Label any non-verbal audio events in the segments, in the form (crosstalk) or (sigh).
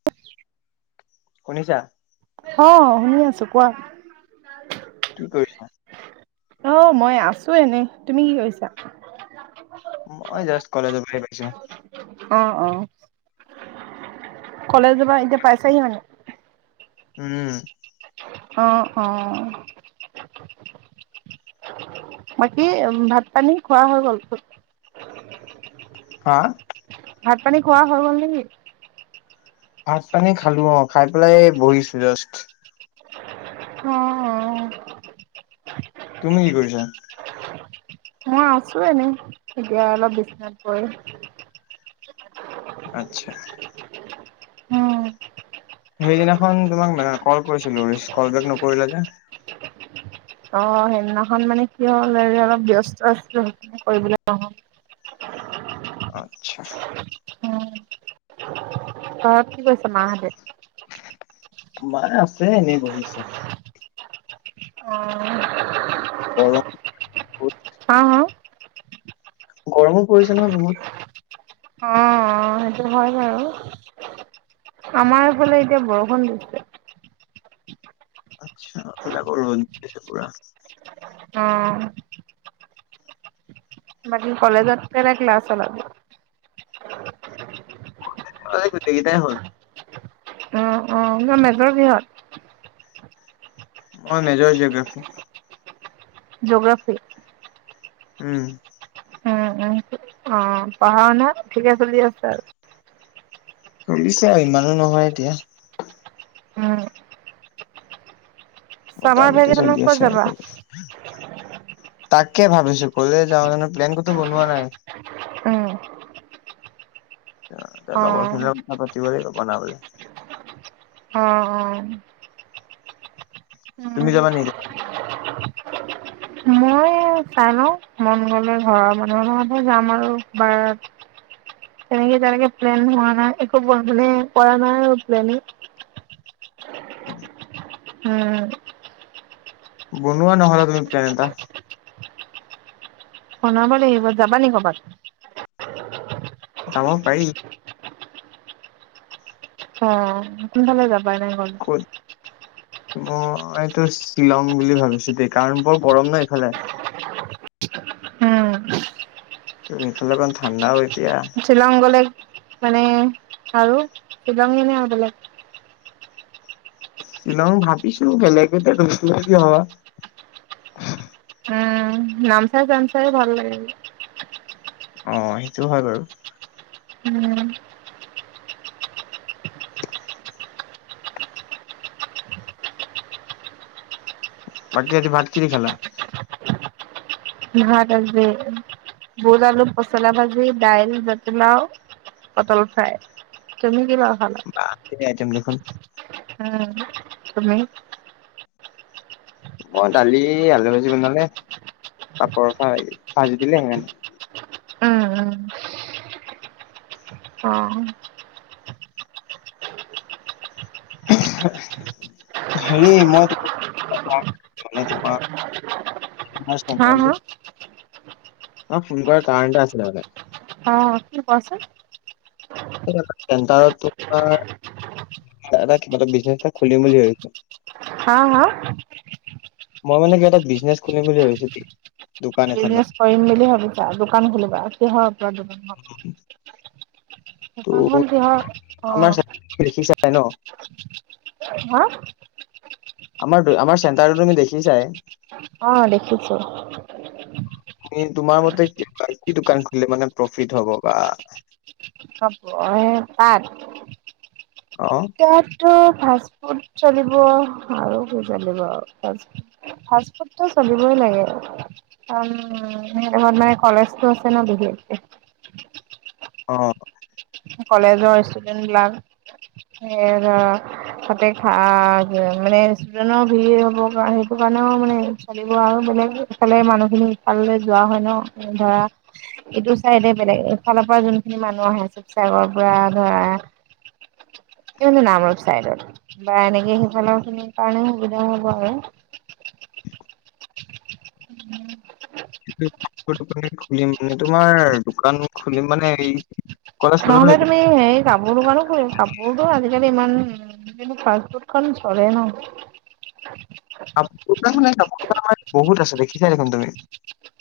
(unintelligible) শুনিছা? অ শুনি আছো কোৱা। কি কৰিছা? অহ মই আছো এনেই তুমি কি কৰিছা? মই জাষ্ট কলেজৰ পৰা আহি পাইছো। কলেজ যাবা এতিয়া পাইছাহি মানে? উম। অহ অহ আহ বাকী ভাত পানী খোৱা হৈ গল? হা? ভাত পানী খোৱা হৈ গ'ল নেকি? ভাত পানী খালো অ, খাই পেলাই বহিছো জাষ্ট। হ (inaudible) তুমি কি কৰিছা? মই আছো এনেই এতিয়া অলপ বিচনাত পৰি। আচ্ছা। উম। সেইদিনাখন তোমাক ম কল কৰিছিলো তুমি কল বেক নকৰিলা যে? অ সেইদিনাখন মানে কি হল হে অলপ ব্যস্ত আ কৰিবলে নহল। আচ্ছা। অ। কি কৰিছে মাঁহেতে? মাই আছে এনেই বহি আছে। অ। গৰম বহুত হা হা গৰমো পৰিছে নহয় বহুত। সেটো হয় বাৰু, আমাৰফালে এতিয়া বৰষুণ দিছে। আচ্ছা, এইফালে আকৌ ৰ'দ দিছে পুৰা। অ'। বাকি কলেজত কেইটা ক্লাছ হ'ল আজি? এ গোটেইকেইটাই হ'ল । অ' অ' মেজৰ কিহত? অ' মেজৰ জিঅ'গ্ৰাফি । জোগ্ৰাফি? উম। উম উম। অ' পঢ়া-শুনা ঠিকে চলি আছে আৰু? চলিছে আৰু। ইমানো নহয় এতিয়া উম চামাৰ মোটামুটি ভেকেচনত চলি ক'ত আছে আৰু যাবা ক'বলে তাকে ভাবিছো, ক'লে যাওঁ জানো! প্লেন ক'তো বনোৱা নাই উম । অ লগৰখিনিৰ লগত কথা পাতিব লাগিব। বনাব অ' অ'। তুমি উম যাবা নেকি ক'ৰবাত? মই চাই লওঁ, মন গ'লে ঘৰৰ মানুহৰ লগতহে যাম আৰু। বাৰ তেনেকে-তেনেকে প্লেন হোৱা নাই। একো মানে কৰা নাই আৰু প্লেনিঙ। (unintelligible) উম। বনোৱা নহ'লে তুমি প্লেন এটা। বনাব লাগিব, যাবা নি ক'ৰবাত? যাব পাৰি। অ', কোন ফালে যাব বানাই হ'ল মইটো শ্বিলং বুলি ভাবিছোঁ দেই। কাৰণ বৰ গৰম ন এইফালে । উম ত' এইফালে অকন ঠাণ্ডা হৈ শ্বিলং গ'লে, মানে আৰু শ্বিলং নে আৰু বেলেগ? শ্বিলং ভাবিছো, গেলেকেতে (unintelligible) উম নামচাই-চামচাই ভাল লাগে। অ' সেইটো হয় বাৰু। উম। বাকি আজি ভাত কি দি খালা? ভাত আজি, বুজআলু পচলাভাজি, দাইল, জাতিলাও, পটল ফ্ৰাই। তুমি কি লা বাহ ঢেৰ আইটেম দেখোন। (unintelligible) উম। তুমি? মই দালি, আলু ভাজি বনালে। পাপৰ ভাজি দিলে সিমানে উম উম অ হেৰি মই তোমাৰ (unintelligible) ফোন হা হা কৰাৰ কাৰণ এটা আছিলে মানে! অ কি কোৱাচোন? চেণ্টাৰত তোমাৰ কিবা এটা, বিজনেছ এটা খুলিম বুলি ভাবিছো । হা হা? মই মানে কিবা এটা বিজনেছ খুলিম বুলি ভাবিছো দেই। দোকান এখন বিজনেছ মানে কৰিম বুলি ভাবিছা? দোকান খুলিবা? কিহৰ ওপৰত দোকান ত' দোকানখন কিহৰ অ নাই ন (unintelligible) হা আমাৰ দুই আমাৰ চেন্তাৰ তো তুমি দেখি চাই অ দেখিছো তোমাৰ মতে কি দোকান খুলিলে মানে প্ৰফিট হ'ব বা হব সে তাত অ তাত ত ফাষ্ট ফুড চলিব আৰু কি চলিব আৰু ফাচ ফাষ্ট ফুড তো চলিবই লাগে কাৰণ সেইদখত মানে কলেজটো আছে ন বিশেষকে অহ কলেজৰ ষ্টুডেন্ট বিলাক সে ধৰা তাতে খ মানে ষ্টুডেন্টৰ ভিৰ হব কাৰ সেইটো কাৰণেও মানে চলিব আৰু বেলেগ ইফালে মানুহ খিনি ইফাললৈ যোৱা হয় ন ধৰা এইটো চাইদে বেলেগ ইফালৰ পৰা যোনখিনি মানুহ আহে আছে শিৱসাগৰ পৰা ধৰা কিয়নো নামৰূপ চাইডত বা এনেকে সেইফালৰ খিনিৰ কাৰণে সুবিধাও হব আৰু (unintelligible) খুলিম মানে তোমাৰ দোকান খুলিম মানে এই কলেজ পালো ন নহলে এতিয়া। তুমি হেৰি কাপোৰ দোকানো খুলিবি কাপোৰতো আজিকালি ইমান কিন্তু ফাষ্ট ফুডখন চলে ন আপোনাৰ মানে বহুত আছে দেখিছাই দেখোন তুমি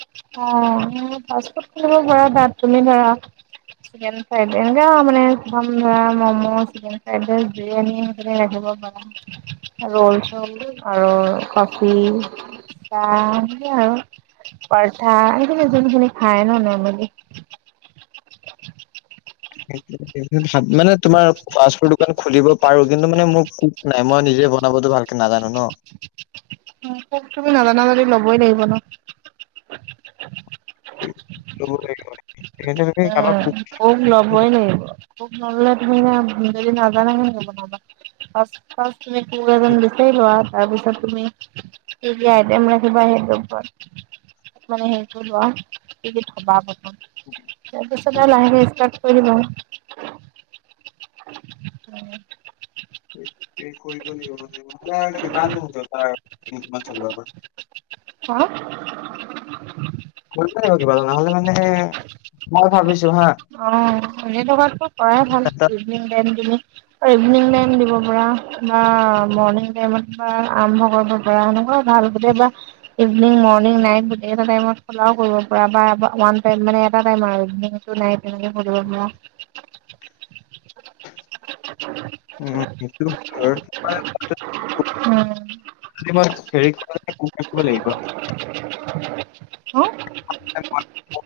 অ ফাৰ্ষ্ট ফুড খুলিব পাৰ তাত তুমি ধৰা চিকেন ফ্ৰাইডে সেনেকে আ বনাই প্ৰথম ধৰা momo, chicken fried rice, biryani সেইখিনি ৰাখিব পাৰা ৰল চল দিম আৰু কফি, চাহ সেনেকেই আৰু পৰঠা এইখিনি যোনখিনি খায় ন নৰ্মেলি মানে তোমাৰ পাছপোৰ দোকান খুলিব পাৰো কিন্তু মানে মোৰ কুক নাই মই নিজে বনাবতো ভালকে নাজানো ন তুমি নাজানা যদি লবই লাগিব ন লব লাগিব নেকি উ কুক ল'বই লাগিব কুক নললে যদি নাজানা হেন নবনাবা পাচ পাচ (unintelligible) তুমি কুক এজন বিচাৰি লোৱা তাৰপিছত তুমি কি কি আইটেম ৰাখিবা সেইটোওপত মানে হেৰি কৰি লোৱা কি কি থবা প্ৰথম (inaudible) তাৰপিছতে লাহেকে ষ্টাৰ্ট কৰি দিবা এই কৰিবই লাগিব মানে ন এতিয়া আৰু হা? কিমান (inaudible) কৰিবই লাগিব কিবা এটা নহলে মানে মই ভাবিছো হা অ এনে থকাতকো কৰাই ভাল এটা ইভিনিং টাইম তুমি অই ইভিনং টাইম দিব পৰা বা মৰ্ণিং টাইমত বা আৰম্ভ কৰিব পৰা সেনেকুৱা ভাল গোটবা ইভিনিং মৰ্ণিং নাইট গোটেইকেইটা টাইমত খেলাও কৰিব পৰা বা ওৱান মানে এটা টাইম নাইয়ে তেনেকে কৰিব পৰা উম সেইটো হয় মই যদি কু উম, যদি মই হেৰি কৰা যায় কুকে কিমান লাগিব (unintelligible) (unintelligible) (inaudible) হ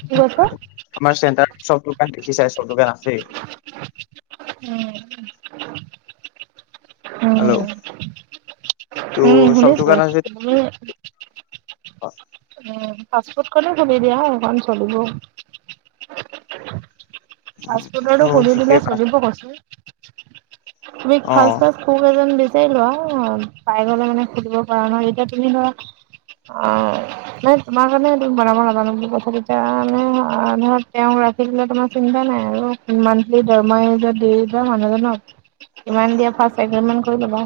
কি কৈছ? চেণ্টাৰত চব দোকান দেখি চাই চব দোকান আছেই। (unintelligible) উম। হেল্ল' ত' (unintelligible) উম উম চব শুনিছো। দোকান আছে (unintelligible) যদি উম। পাছপোৰ্ট খো খুলি দিয়া সখন চলিব। (unintelligible) ফাৰ্ষ্ট ত ফুডটো শিকে পা চলিব কৈছো ফাৰ্ষ্ট ফাৰ্ষ্ট। অ (unintelligible) লোৱা পাই গলে মানে সুধিব পৰা নহয় যেতিয়া তুমি ধৰা অ মানে তোমাৰ কাৰণে সটো বনাব নাজা ন কথা কেই মানে তেওঁ ৰাখি তোমাৰ চিন্তা নাই আৰু মানলি দমহা এহেজাৰ দিয মানুহজনক মানে দিয় চেভেন মান কৰিলা।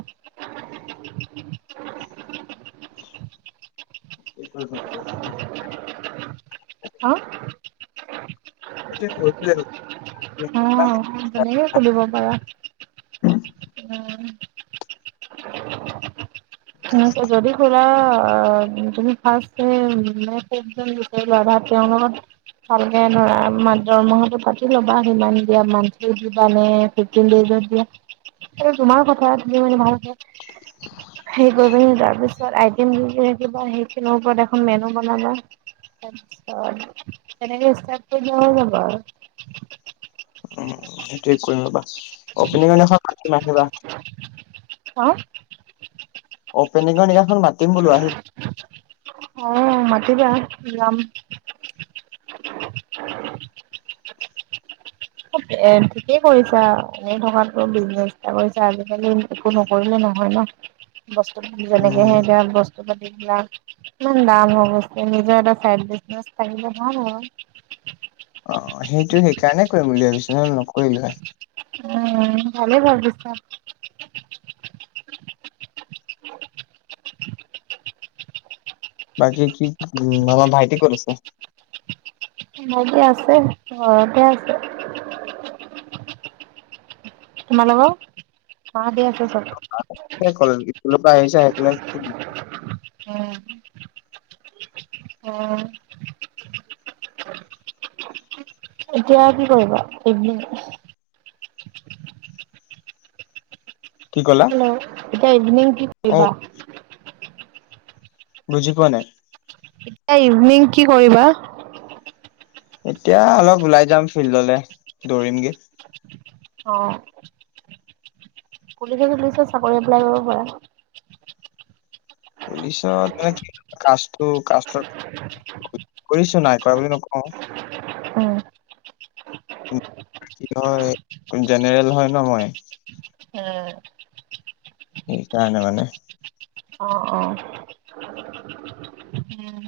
(inaudible) উ (unintelligible) এতিয়া কত যাই। অ তেনেকে খুলিব পাৰা। উম। (unintelligible) যদি খোলা। তুমি ফাৰ্ষ্ট তে (inaudible) বিচাৰি লোৱা, তেওঁৰ লগত ভালকে ধৰা মা দৰমহাটো পাতি ল'বা সিমান দিয়া মানথলী দিবা নে ফিফটিন দেইজত দিয়া, সেইটো তোমাৰ কথা তুমি মানে ভাল সেই কৰিবি তাৰ পিছত তই থ সেইখিন ওপৰত মে বনাবা তাৰপিছতনেকে হৈ যাব আৰু। উ সেইটো কৰিম ৰ, অপেনিংৰ নাখন মাতিম আহিবা। অহ? অ পেনিংৰ দিনা অ মাতিবা। যাম, (unintelligible) এ ঠিকেই কৰিছা, এনেই থকাত কৈ বিজনেছ এটা কৰিছা আজিকালি একো নকৰিলে নহয় ন বস্তু উম যেনেকেহে বস্তু পাতি বিলাক ইমান দাম হৈ গছে নিজৰ এটাই থাকিলে ভাল হয়। অ সেইটো সেইকাৰণে কৰিম বুলি ভাবিছো নহ নকৰিলো হয়ে। ভালে ভাবিছা। (unintelligible) বাকী কি উ আমাৰ ভাইটি কত আছে? ভাইটি আছে ঘৰতে আছে। তোমাল অ দিয় (unintelligible) কলে লোক কোনো বা আহিছে সেইে। (unintelligible) উ উ (unintelligible) এতিয়া কি কৰিবা? এইবুলি কৈছে। (unintelligible) কি ক'লা হেল্ল' এতিয়া ইভনিং কি অ কৰিবা? বুজি পুৱা নাই। এয়া ইভিনিং কি কৰিবা? এতিয়া, অলপ ওলাই যাম ফিল্ডলে, দৌৰিমগে। অ'! পুলিচে চুলিছে চাকৰি এপ্লাই কৰিব পাৰা। পুলিচত মানে, কি কাষ্টটো কাষ্ট (unintelligible) কৰিছ নাই? কৰা বুলি নকওঁ। উম! কি হয়। জেনেৰেল হয় ন' মই। এ' সেই কাৰনে মানে। অ', অ', উম,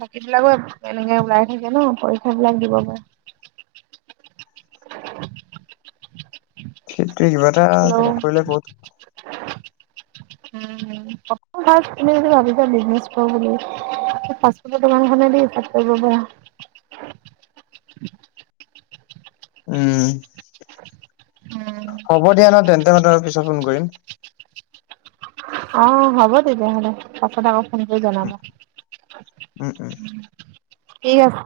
বাকী বিলাকো এনেকে ওলাই থাকে ন' পৰীক্ষা বিলাক দিব পাৰে। (unintelligible) ত' কিবা এটা হেল্ল' উম, নকৰিলে ক'ত উম! (unintelligible) ভাবিছা বিজনেছ কৰোঁ বুলি। ফাৰ্ষ্ট ফুডৰ দোকানখনে দি ষ্টাৰ্ট কৰিব পাৰা। উম! উম, হ'ব দিয়া ন' তেন্তেহ'লে পিছত ফোন কৰিম। অ'! হ'ব তেতিয়াহ'লে। পাছত আকৌ সনেকে উম জনাবা। উম উম ঠিক আছে।